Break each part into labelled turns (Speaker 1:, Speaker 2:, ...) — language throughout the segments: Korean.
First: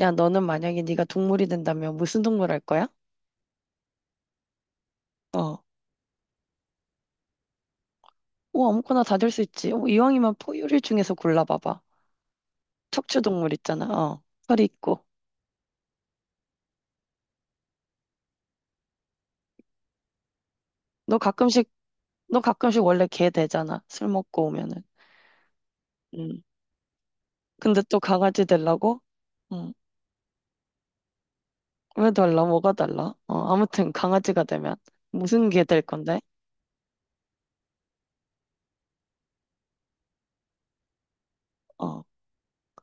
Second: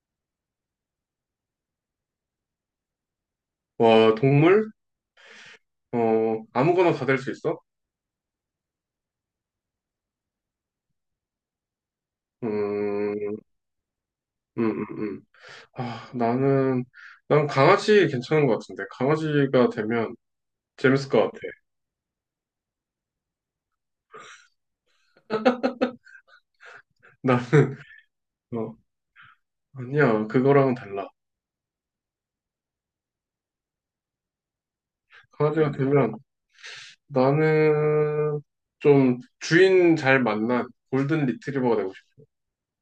Speaker 1: 야, 너는 만약에 네가 동물이 된다면 무슨 동물 할 거야?
Speaker 2: 와, 동물?
Speaker 1: 어.
Speaker 2: 어, 아무거나 다 될 수 있어?
Speaker 1: 오, 아무거나 다 될 수 있지. 어, 이왕이면 포유류 중에서 골라봐봐. 척추
Speaker 2: 음,
Speaker 1: 동물 있잖아. 어. 털이
Speaker 2: 음, 음,
Speaker 1: 있고.
Speaker 2: 음. 아, 나는, 난 강아지 괜찮은 것 같은데. 강아지가 되면 재밌을
Speaker 1: 너
Speaker 2: 것 같아.
Speaker 1: 가끔씩, 너 가끔씩 원래 개 되잖아. 술 먹고 오면은. 음.
Speaker 2: 나는,
Speaker 1: 근데 또 강아지
Speaker 2: 어,
Speaker 1: 되려고? 음.
Speaker 2: 아니야. 그거랑은 달라.
Speaker 1: 왜 달라? 뭐가 달라? 어, 아무튼 강아지가 되면 무슨 개
Speaker 2: 강아지가
Speaker 1: 될
Speaker 2: 되면
Speaker 1: 건데?
Speaker 2: 나는 좀 주인 잘 만난 골든 리트리버가 되고
Speaker 1: 어.
Speaker 2: 싶어.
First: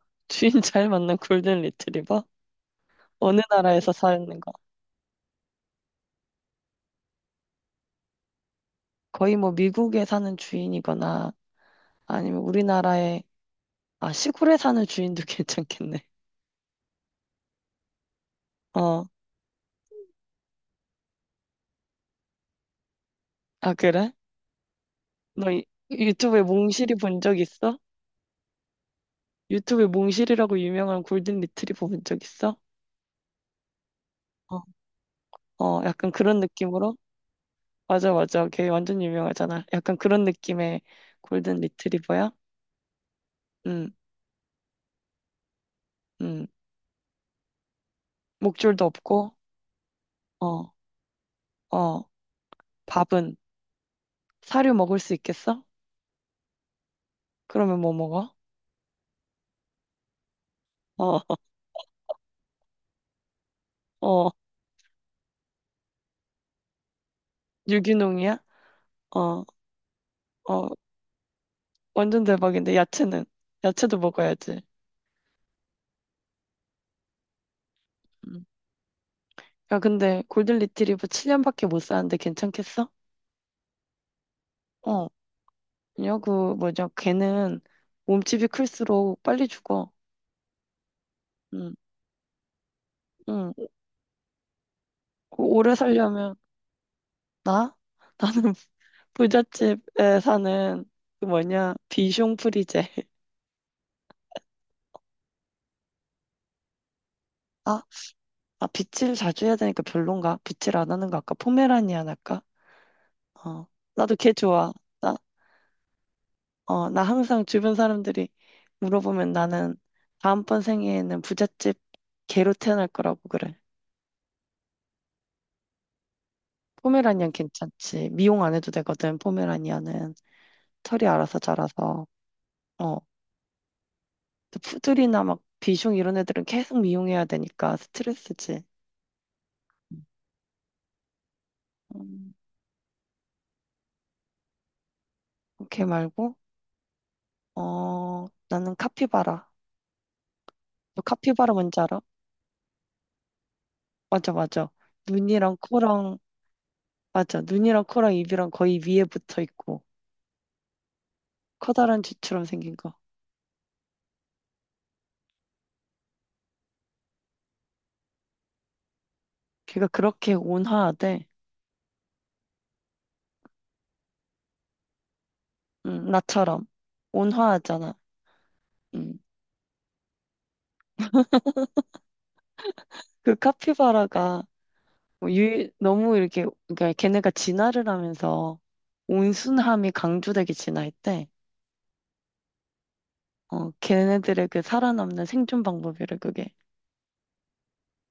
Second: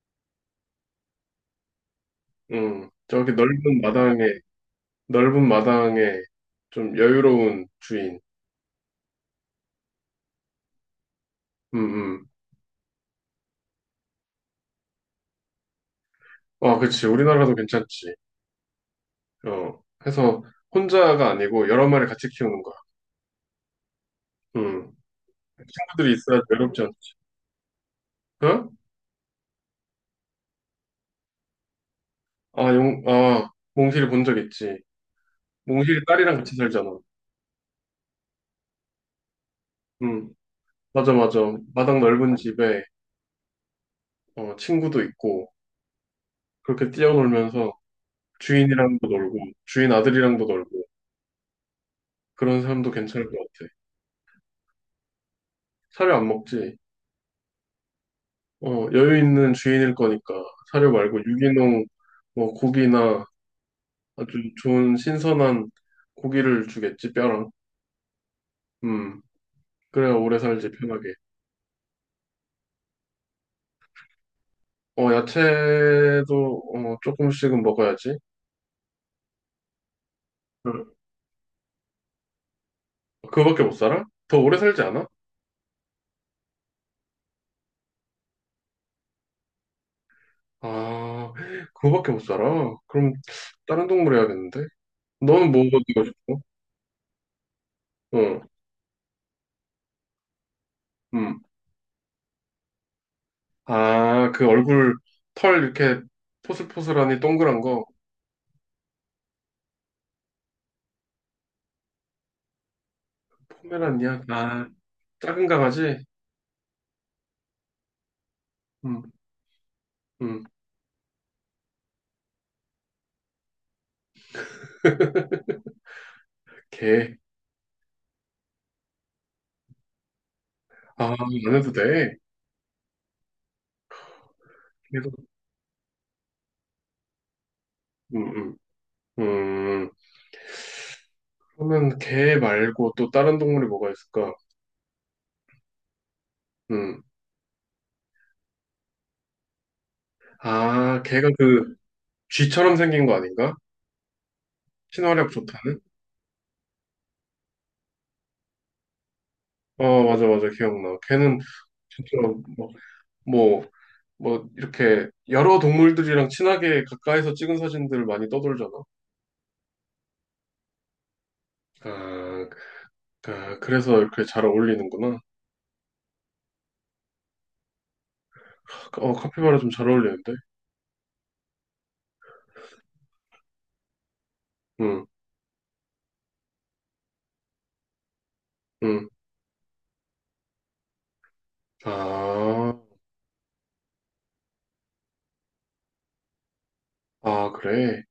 Speaker 1: 주인 잘 맞는 골든 리트리버?
Speaker 2: 저기
Speaker 1: 어느
Speaker 2: 넓은
Speaker 1: 나라에서 사는 거?
Speaker 2: 넓은 마당에 좀 여유로운 주인.
Speaker 1: 거의 뭐 미국에 사는 주인이거나
Speaker 2: 음, 음.
Speaker 1: 아니면 우리나라에 아, 시골에 사는 주인도 괜찮겠네.
Speaker 2: 아, 그치. 우리나라도 괜찮지.
Speaker 1: 어,
Speaker 2: 어, 해서 혼자가 아니고 여러 마리 같이 키우는 거야.
Speaker 1: 아, 그래?
Speaker 2: 음.
Speaker 1: 너 이-
Speaker 2: 친구들이 있어야
Speaker 1: 유튜브에
Speaker 2: 외롭지
Speaker 1: 몽실이
Speaker 2: 않지.
Speaker 1: 본 적 있어?
Speaker 2: 어?
Speaker 1: 유튜브에 몽실이라고 유명한 골든 리트리버 본 적 있어?
Speaker 2: 아, 용, 아, 몽실이 본 적
Speaker 1: 어,
Speaker 2: 있지.
Speaker 1: 어,
Speaker 2: 몽실이
Speaker 1: 약간
Speaker 2: 딸이랑
Speaker 1: 그런
Speaker 2: 같이
Speaker 1: 느낌으로?
Speaker 2: 살잖아.
Speaker 1: 맞아, 맞아. 걔 완전 유명하잖아. 약간 그런
Speaker 2: 음,
Speaker 1: 느낌의
Speaker 2: 맞아, 맞아.
Speaker 1: 골든
Speaker 2: 마당
Speaker 1: 리트리버야?
Speaker 2: 넓은 집에
Speaker 1: 응,
Speaker 2: 어, 친구도 있고
Speaker 1: 응.
Speaker 2: 그렇게 뛰어놀면서
Speaker 1: 목줄도
Speaker 2: 주인이랑도
Speaker 1: 없고,
Speaker 2: 놀고 주인 아들이랑도
Speaker 1: 어,
Speaker 2: 놀고
Speaker 1: 어.
Speaker 2: 그런 사람도 괜찮을
Speaker 1: 밥은?
Speaker 2: 것 같아.
Speaker 1: 사료 먹을 수 있겠어?
Speaker 2: 사료 안 먹지.
Speaker 1: 그러면 뭐 먹어?
Speaker 2: 어, 여유 있는 주인일 거니까 사료 말고
Speaker 1: 어,
Speaker 2: 유기농 뭐 고기나
Speaker 1: 어.
Speaker 2: 아주 좋은 신선한 고기를 주겠지, 뼈랑.
Speaker 1: 유기농이야?
Speaker 2: 음,
Speaker 1: 어,
Speaker 2: 그래야 오래
Speaker 1: 어.
Speaker 2: 살지, 편하게.
Speaker 1: 완전 대박인데, 야채는? 야채도 먹어야지.
Speaker 2: 어, 야채도, 어, 조금씩은 먹어야지.
Speaker 1: 음. 야, 근데 골든
Speaker 2: 응.
Speaker 1: 리트리버 7년밖에 못 사는데 괜찮겠어?
Speaker 2: 그거밖에 못 살아? 더 오래 살지 않아?
Speaker 1: 어, 아니요, 그 뭐죠? 걔는 몸집이 클수록 빨리 죽어.
Speaker 2: 아,
Speaker 1: 응,
Speaker 2: 그거밖에 못 살아? 그럼,
Speaker 1: 응.
Speaker 2: 다른 동물 해야겠는데?
Speaker 1: 그
Speaker 2: 너는 뭐
Speaker 1: 오래
Speaker 2: 먹고
Speaker 1: 살려면
Speaker 2: 싶어?
Speaker 1: 나?
Speaker 2: 어,
Speaker 1: 나는 부잣집에 사는 그
Speaker 2: 음.
Speaker 1: 뭐냐 비숑 프리제.
Speaker 2: 아, 그 얼굴, 털 이렇게 포슬포슬하니 동그란
Speaker 1: 아,
Speaker 2: 거.
Speaker 1: 아 빗질 자주 해야 되니까 별론가? 빗질 안 하는 거 아까 포메라니안 할까? 어, 나도
Speaker 2: 포메란이야?
Speaker 1: 걔
Speaker 2: 아,
Speaker 1: 좋아. 나,
Speaker 2: 작은 강아지?
Speaker 1: 어, 나 항상 주변 사람들이
Speaker 2: 음,
Speaker 1: 물어보면 나는
Speaker 2: 음,
Speaker 1: 다음번 생에는 부잣집 개로 태어날 거라고 그래.
Speaker 2: 개.
Speaker 1: 포메라니안 괜찮지. 미용 안 해도 되거든, 포메라니안은. 털이
Speaker 2: 아,
Speaker 1: 알아서
Speaker 2: 안 해도
Speaker 1: 자라서.
Speaker 2: 돼.
Speaker 1: 어. 근데
Speaker 2: 개도,
Speaker 1: 푸들이나 막 비숑 이런 애들은 계속 미용해야 되니까
Speaker 2: 음,
Speaker 1: 스트레스지.
Speaker 2: 음. 음, 그러면
Speaker 1: 음,
Speaker 2: 개 말고 또 다른 동물이 뭐가 있을까?
Speaker 1: 오케이 말고,
Speaker 2: 음.
Speaker 1: 어, 나는 카피바라. 너
Speaker 2: 아, 걔가
Speaker 1: 카피바라
Speaker 2: 그
Speaker 1: 뭔지 알아?
Speaker 2: 쥐처럼 생긴 거 아닌가?
Speaker 1: 맞아, 맞아.
Speaker 2: 친화력
Speaker 1: 눈이랑
Speaker 2: 좋다는?
Speaker 1: 코랑, 맞아. 눈이랑 코랑 입이랑 거의 위에 붙어 있고,
Speaker 2: 어, 맞아, 맞아, 기억나. 걔는
Speaker 1: 커다란
Speaker 2: 진짜
Speaker 1: 쥐처럼 생긴 거.
Speaker 2: 뭐, 뭐 이렇게 여러 동물들이랑 친하게 가까이서 찍은 사진들 많이 떠돌잖아.
Speaker 1: 걔가 그렇게 온화하대.
Speaker 2: 아, 그- 아, 그래서 이렇게 잘 어울리는구나.
Speaker 1: 응, 나처럼. 온화하잖아.
Speaker 2: 어,
Speaker 1: 응.
Speaker 2: 카피바라 좀 잘 어울리는데?
Speaker 1: 그 카피바라가
Speaker 2: 응,
Speaker 1: 뭐 너무 이렇게, 그러니까 걔네가 진화를 하면서
Speaker 2: 응.
Speaker 1: 온순함이 강조되게 진화했대.
Speaker 2: 아,
Speaker 1: 어, 걔네들의 그 살아남는 생존 방법이래, 그게.
Speaker 2: 그래.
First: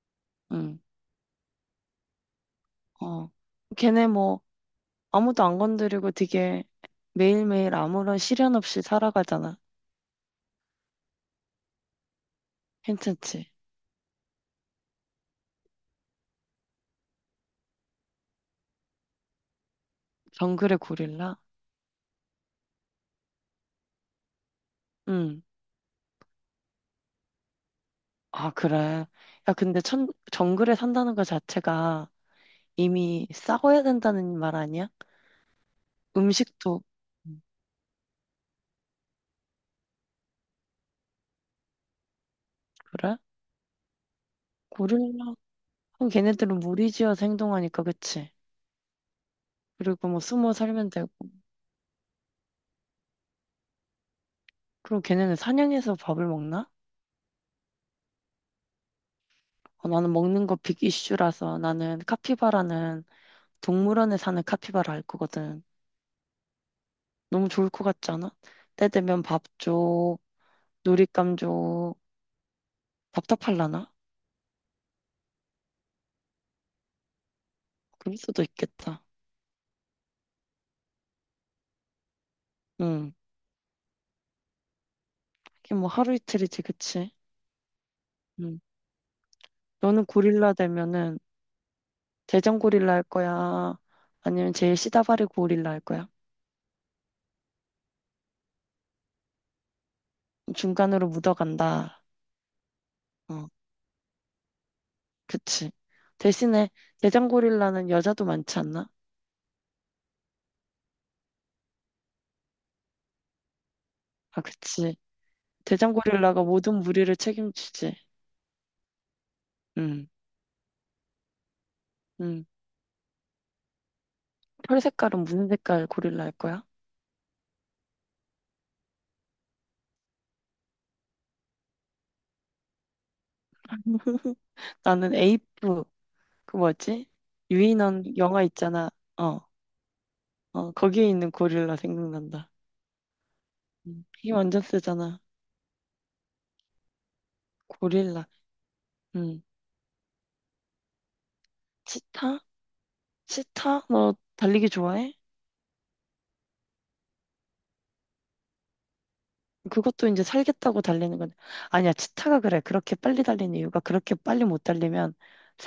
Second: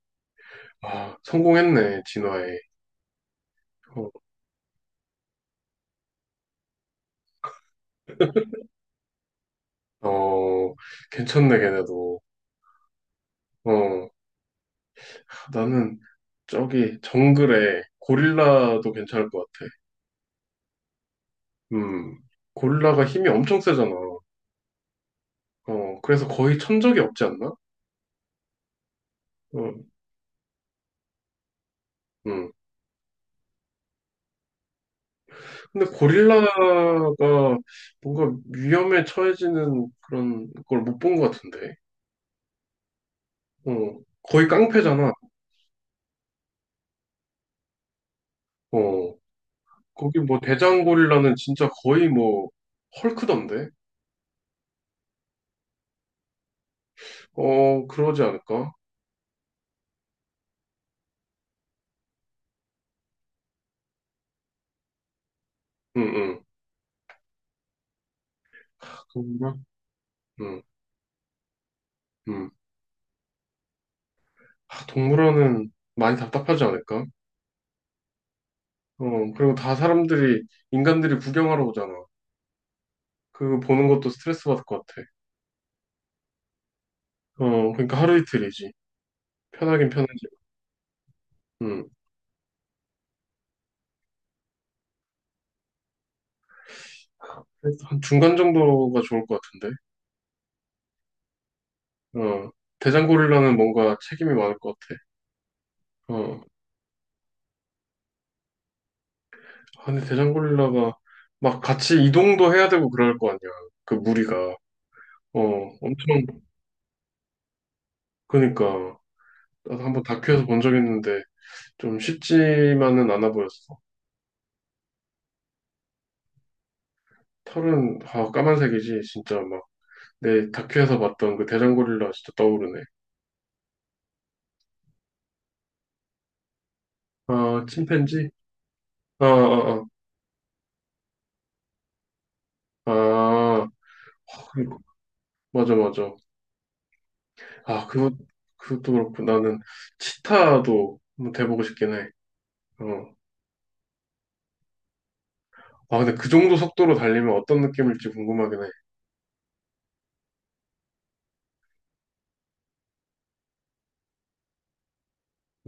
Speaker 1: 응,
Speaker 2: 아, 성공했네, 진화에.
Speaker 1: 어. 걔네
Speaker 2: 어,
Speaker 1: 뭐 아무도 안 건드리고 되게 매일매일 아무런 시련 없이 살아가잖아.
Speaker 2: 어, 괜찮네, 걔네도.
Speaker 1: 괜찮지?
Speaker 2: 어. 나는 저기 정글에 고릴라도 괜찮을 것 같아.
Speaker 1: 정글의 고릴라?
Speaker 2: 음, 고릴라가 힘이 엄청 세잖아.
Speaker 1: 응.
Speaker 2: 어, 그래서 거의 천적이 없지 않나?
Speaker 1: 아, 그래. 야, 근데
Speaker 2: 어,
Speaker 1: 정글에 산다는 것 자체가
Speaker 2: 음.
Speaker 1: 이미 싸워야 된다는 말 아니야?
Speaker 2: 근데
Speaker 1: 음식도.
Speaker 2: 고릴라가
Speaker 1: 음,
Speaker 2: 뭔가 위험에 처해지는 그런 걸 못 본 것 같은데.
Speaker 1: 그래?
Speaker 2: 어, 거의 깡패잖아.
Speaker 1: 고릴라. 그럼 걔네들은 무리지어서 행동하니까, 그치?
Speaker 2: 어,
Speaker 1: 그리고
Speaker 2: 거기
Speaker 1: 뭐
Speaker 2: 뭐
Speaker 1: 숨어
Speaker 2: 대장
Speaker 1: 살면 되고.
Speaker 2: 고릴라는 진짜 거의 뭐 헐크던데?
Speaker 1: 그럼 걔네는 사냥해서 밥을 먹나?
Speaker 2: 어, 그러지 않을까?
Speaker 1: 어, 나는 먹는 거 빅 이슈라서 나는 카피바라는 동물원에 사는 카피바라 알 거거든.
Speaker 2: 응, 응.
Speaker 1: 너무 좋을 것 같지 않아? 때 되면 밥
Speaker 2: 동물원?
Speaker 1: 줘,
Speaker 2: 응,
Speaker 1: 놀잇감 줘,
Speaker 2: 응.
Speaker 1: 답답할라나?
Speaker 2: 아, 동물원은 많이 답답하지 않을까?
Speaker 1: 그럴 수도 있겠다.
Speaker 2: 어, 그리고 다 사람들이, 인간들이 구경하러 오잖아.
Speaker 1: 응.
Speaker 2: 그거 보는 것도 스트레스 받을 것 같아.
Speaker 1: 이게 뭐 하루 이틀이지, 그치?
Speaker 2: 어, 그러니까 하루
Speaker 1: 응.
Speaker 2: 이틀이지. 편하긴
Speaker 1: 너는
Speaker 2: 편하지.
Speaker 1: 고릴라 되면은
Speaker 2: 음.
Speaker 1: 대장 고릴라 할 거야? 아니면 제일 시다바리 고릴라 할 거야?
Speaker 2: 그래서 한 중간 정도가 좋을 것 같은데.
Speaker 1: 중간으로 묻어간다.
Speaker 2: 어,
Speaker 1: 어.
Speaker 2: 대장고릴라는 뭔가 책임이 많을 것 같아.
Speaker 1: 그치.
Speaker 2: 어,
Speaker 1: 대신에 대장고릴라는 여자도 많지 않나?
Speaker 2: 아, 근데 대장고릴라가 막 같이 이동도 해야 되고 그럴 거 아니야. 그 무리가.
Speaker 1: 아, 그치.
Speaker 2: 어, 엄청,
Speaker 1: 대장고릴라가 모든 무리를 책임지지.
Speaker 2: 그니까. 나도 한번
Speaker 1: 응,
Speaker 2: 다큐에서 본 적 있는데 좀
Speaker 1: 응.
Speaker 2: 쉽지만은 않아 보였어.
Speaker 1: 털 색깔은 무슨 색깔 고릴라일 거야?
Speaker 2: 털은, 아, 까만색이지. 진짜 막. 네, 다큐에서 봤던 그 대장고릴라 진짜 떠오르네.
Speaker 1: 나는 에이프, 그 뭐지?
Speaker 2: 아,
Speaker 1: 유인원
Speaker 2: 침팬지?
Speaker 1: 영화 있잖아.
Speaker 2: 아,
Speaker 1: 어,
Speaker 2: 아,
Speaker 1: 어, 거기에 있는 고릴라 생각난다.
Speaker 2: 아,
Speaker 1: 힘 완전
Speaker 2: 그리고-
Speaker 1: 세잖아.
Speaker 2: 맞아, 맞아. 아, 그것,
Speaker 1: 고릴라.
Speaker 2: 그것도 그렇고
Speaker 1: 응.
Speaker 2: 나는 치타도 한번 돼보고 싶긴 해.
Speaker 1: 치타?
Speaker 2: 어.
Speaker 1: 치타? 너 달리기 좋아해?
Speaker 2: 아, 근데 그 정도 속도로 달리면 어떤 느낌일지 궁금하긴 해.
Speaker 1: 그것도 이제 살겠다고 달리는 건데 아니야 치타가 그래 그렇게 빨리 달리는 이유가 그렇게 빨리 못 달리면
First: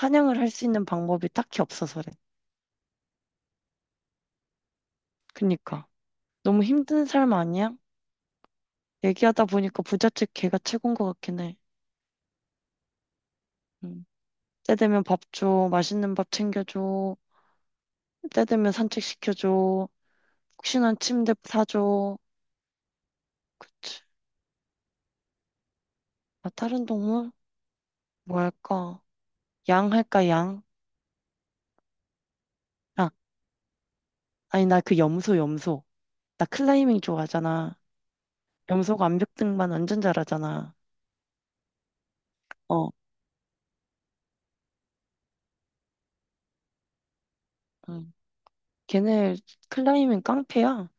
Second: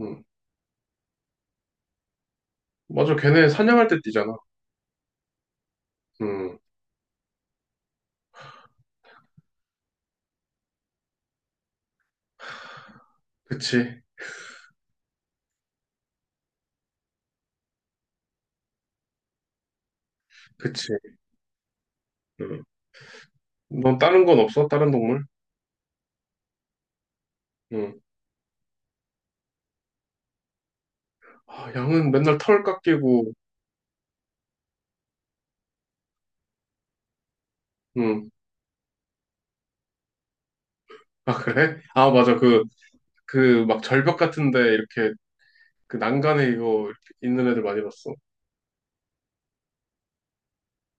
Speaker 2: 음.
Speaker 1: 할 수 있는 방법이 딱히 없어서래
Speaker 2: 맞아, 걔네 사냥할 때 뛰잖아.
Speaker 1: 그니까
Speaker 2: 음,
Speaker 1: 너무 힘든 삶 아니야? 얘기하다 보니까 부잣집 개가 최고인 것 같긴 해
Speaker 2: 그치,
Speaker 1: 음. 때 되면 밥 줘, 맛있는 밥 챙겨줘 때 되면 산책시켜줘
Speaker 2: 그치.
Speaker 1: 혹시나 침대 사줘
Speaker 2: 음. 넌
Speaker 1: 그치
Speaker 2: 다른 건 없어? 다른 동물?
Speaker 1: 아 다른 동물?
Speaker 2: 음.
Speaker 1: 뭐 할까? 양 할까 양?
Speaker 2: 아, 양은 맨날 털
Speaker 1: 아
Speaker 2: 깎이고,
Speaker 1: 아니 나 그 염소 염소 나 클라이밍 좋아하잖아
Speaker 2: 음.
Speaker 1: 염소가 암벽 등반 완전 잘하잖아.
Speaker 2: 아, 그래? 아, 맞아.
Speaker 1: 어,
Speaker 2: 그 막 절벽 같은데 이렇게 그 난간에 이거 있는 애들 많이
Speaker 1: 응.
Speaker 2: 봤어.
Speaker 1: 걔네 클라이밍 깡패야.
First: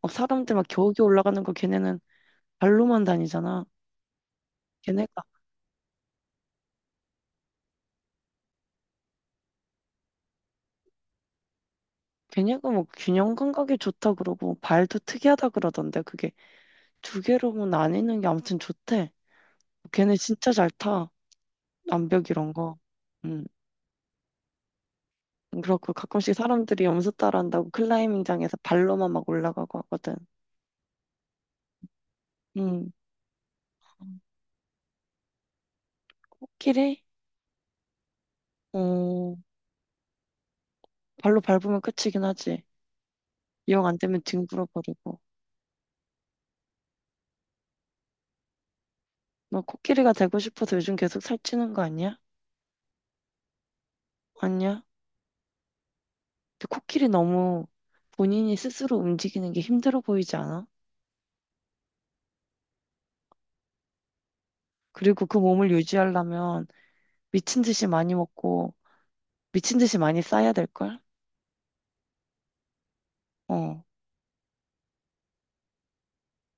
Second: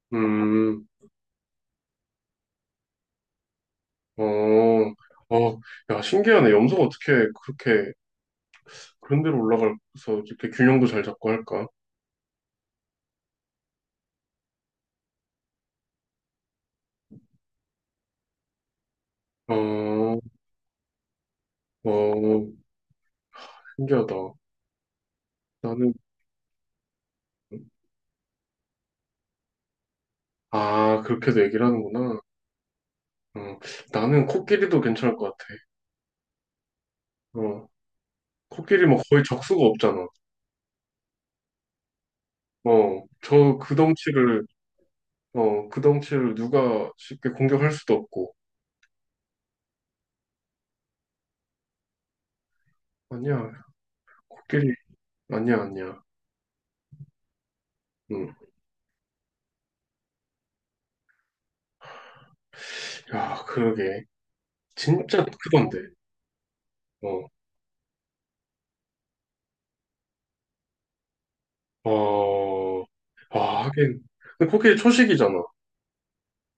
Speaker 1: 어, 사람들 막
Speaker 2: 음,
Speaker 1: 겨우겨우 올라가는 거 걔네는 발로만 다니잖아.
Speaker 2: 어,
Speaker 1: 걔네가
Speaker 2: 어, 야, 신기하네. 염소가 어떻게 그렇게 그런 데로 올라가서 이렇게 균형도 잘 잡고 할까?
Speaker 1: 걔네가 뭐 균형 감각이 좋다 그러고 발도 특이하다 그러던데 그게 두 개로 나뉘는 게 아무튼 좋대. 걔네
Speaker 2: 어,
Speaker 1: 진짜 잘 타. 암벽
Speaker 2: 어,
Speaker 1: 이런 거. 음,
Speaker 2: 신기하다.
Speaker 1: 그렇고
Speaker 2: 나는,
Speaker 1: 가끔씩 사람들이 염소 따라한다고 클라이밍장에서 발로만 막 올라가고 하거든.
Speaker 2: 아, 그렇게도 얘기를 하는구나.
Speaker 1: 음,
Speaker 2: 어, 나는 코끼리도 괜찮을 것 같아.
Speaker 1: 코끼리?
Speaker 2: 어, 코끼리 뭐 거의
Speaker 1: 어,
Speaker 2: 적수가 없잖아.
Speaker 1: 발로 밟으면 끝이긴 하지.
Speaker 2: 어, 저 그
Speaker 1: 이용 안 되면
Speaker 2: 덩치를,
Speaker 1: 뒹굴어 버리고.
Speaker 2: 어, 그 덩치를 누가 쉽게 공격할 수도 없고.
Speaker 1: 너 코끼리가 되고 싶어서 요즘 계속 살찌는 거 아니야?
Speaker 2: 아니야, 코끼리,
Speaker 1: 아니야?
Speaker 2: 아니야.
Speaker 1: 근데 코끼리 너무
Speaker 2: 음.
Speaker 1: 본인이 스스로 움직이는 게 힘들어 보이지 않아?
Speaker 2: 야, 그러게. 진짜
Speaker 1: 그리고 그 몸을
Speaker 2: 크던데.
Speaker 1: 유지하려면
Speaker 2: 어.
Speaker 1: 미친 듯이 많이 먹고 미친 듯이 많이 싸야 될걸?
Speaker 2: 어. 아,
Speaker 1: 어.
Speaker 2: 하긴. 근데 그게 초식이잖아.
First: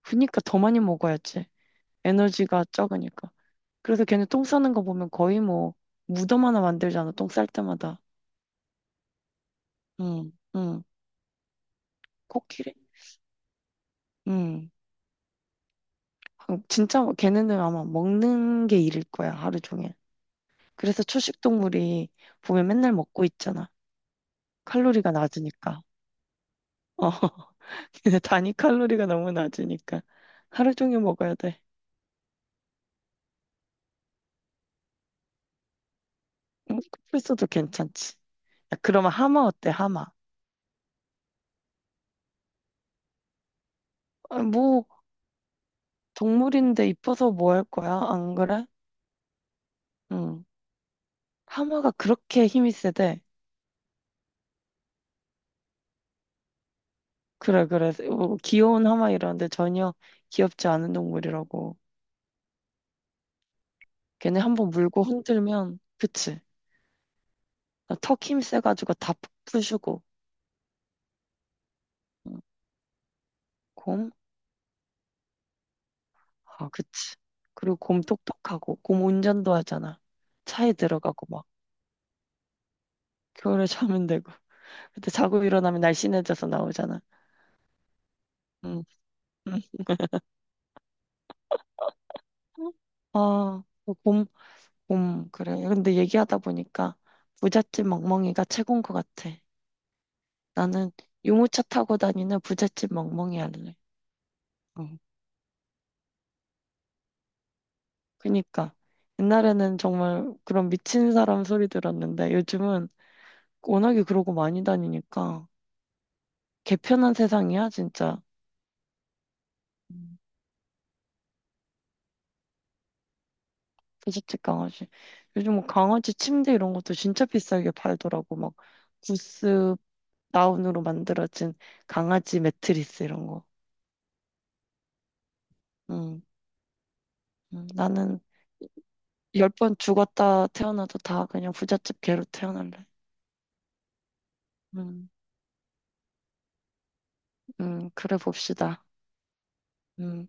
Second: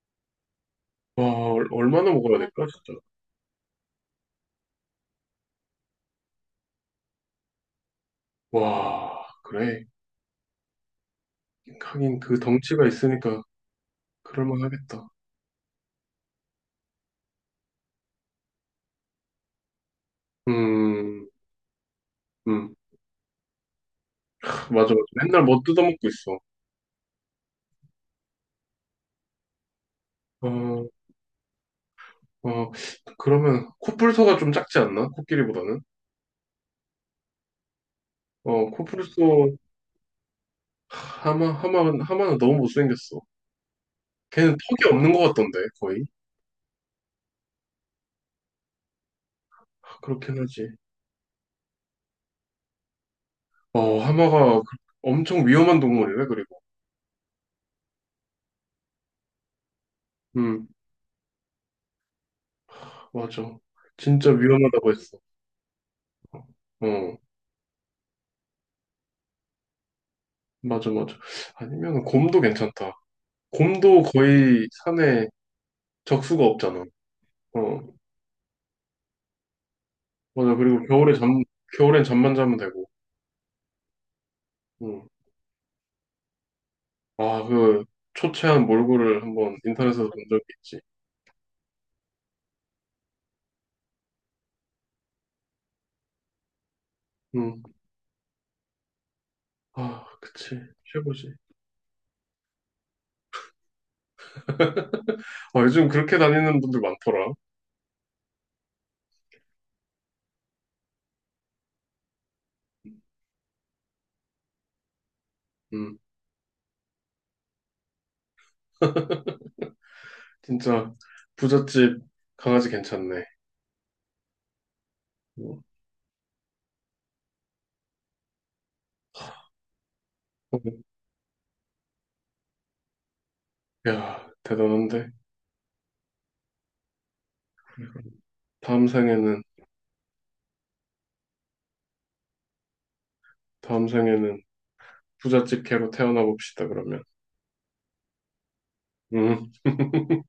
Speaker 1: 그니까 더 많이 먹어야지.
Speaker 2: 와, 얼- 얼마나 먹어야
Speaker 1: 에너지가
Speaker 2: 될까, 진짜.
Speaker 1: 적으니까. 그래서 걔네 똥 싸는 거 보면 거의 뭐 무덤 하나 만들잖아. 똥 쌀 때마다.
Speaker 2: 와, 그래.
Speaker 1: 응, 응.
Speaker 2: 하긴 그
Speaker 1: 코끼리?
Speaker 2: 덩치가 있으니까 그럴만
Speaker 1: 응.
Speaker 2: 하겠다.
Speaker 1: 아, 진짜 뭐 걔네는 아마 먹는 게 일일 거야. 하루 종일. 그래서
Speaker 2: 음,
Speaker 1: 초식 동물이 보면
Speaker 2: 음.
Speaker 1: 맨날 먹고 있잖아.
Speaker 2: 맞아, 맞아.
Speaker 1: 칼로리가
Speaker 2: 맨날 뭐
Speaker 1: 낮으니까.
Speaker 2: 뜯어먹고 있어.
Speaker 1: 어. 근데 단위 칼로리가 너무 낮으니까 하루
Speaker 2: 어,
Speaker 1: 종일 먹어야 돼.
Speaker 2: 어. 그러면 코뿔소가 좀 작지 않나? 코끼리보다는?
Speaker 1: 쿠플소도 괜찮지.
Speaker 2: 어,
Speaker 1: 야, 그러면 하마
Speaker 2: 코뿔소
Speaker 1: 어때? 하마.
Speaker 2: 하마, 하마는 너무 못생겼어.
Speaker 1: 아,
Speaker 2: 걔는
Speaker 1: 뭐
Speaker 2: 턱이 없는 것 같던데, 거의.
Speaker 1: 동물인데 이뻐서 뭐 할 거야? 안 그래?
Speaker 2: 아, 그렇긴
Speaker 1: 응.
Speaker 2: 하지.
Speaker 1: 하마가 그렇게 힘이 세대.
Speaker 2: 어, 하마가 엄청 위험한 동물이래, 그리고.
Speaker 1: 그래 그래. 뭐 귀여운 하마 이러는데 전혀 귀엽지
Speaker 2: 음,
Speaker 1: 않은 동물이라고.
Speaker 2: 맞아. 진짜
Speaker 1: 걔네 한번
Speaker 2: 위험하다고
Speaker 1: 물고
Speaker 2: 했어.
Speaker 1: 흔들면 그치.
Speaker 2: 어,
Speaker 1: 턱힘 세가지고 다 푸시고.
Speaker 2: 맞아, 맞아. 아니면
Speaker 1: 응.
Speaker 2: 곰도 괜찮다. 곰도
Speaker 1: 고마워.
Speaker 2: 거의 산에 적수가
Speaker 1: 아,
Speaker 2: 없잖아.
Speaker 1: 그치. 그리고
Speaker 2: 어,
Speaker 1: 곰 똑똑하고, 곰 운전도 하잖아.
Speaker 2: 맞아.
Speaker 1: 차에
Speaker 2: 그리고
Speaker 1: 들어가고 막,
Speaker 2: 겨울엔 잠만 자면 되고.
Speaker 1: 겨울에 자면 되고.
Speaker 2: 음.
Speaker 1: 그때 자고 일어나면 날씬해져서 나오잖아.
Speaker 2: 아, 그 초췌한
Speaker 1: 응,
Speaker 2: 몰골을 한번
Speaker 1: 응.
Speaker 2: 인터넷에서 본 적이 있지.
Speaker 1: 아, 그 곰, 곰, 그래. 근데 얘기하다 보니까
Speaker 2: 음.
Speaker 1: 부잣집 멍멍이가 최고인 것 같아.
Speaker 2: 아, 그치.
Speaker 1: 나는
Speaker 2: 최고지.
Speaker 1: 유모차 타고 다니는 부잣집 멍멍이 할래. 응.
Speaker 2: 아, 요즘 그렇게 다니는 분들 많더라.
Speaker 1: 그니까. 옛날에는 정말 그런 미친 사람 소리 들었는데 요즘은 워낙에 그러고 많이 다니니까
Speaker 2: 음.
Speaker 1: 개편한 세상이야, 진짜. 응.
Speaker 2: 진짜 부잣집 강아지 괜찮네.
Speaker 1: 부잣집 강아지. 요즘
Speaker 2: 음.
Speaker 1: 뭐 강아지 침대 이런 것도 진짜 비싸게 팔더라고. 막 구스 다운으로 만들어진 강아지 매트리스 이런 거.
Speaker 2: 야, 대단한데?
Speaker 1: 응. 응. 나는
Speaker 2: 다음 생에는,
Speaker 1: 10번 죽었다 태어나도 다 그냥 부잣집 개로 태어날래.
Speaker 2: 다음 생에는
Speaker 1: 응.
Speaker 2: 부잣집 개로 태어나 봅시다, 그러면.
Speaker 1: 응. 그래 봅시다.
Speaker 2: 응,
Speaker 1: 응.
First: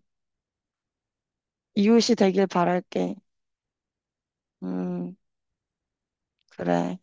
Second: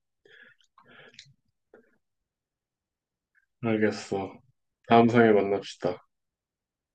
Speaker 1: 이웃이 되길 바랄게.
Speaker 2: 알겠어. 다음
Speaker 1: 응.
Speaker 2: 상에 만납시다.
Speaker 1: 그래.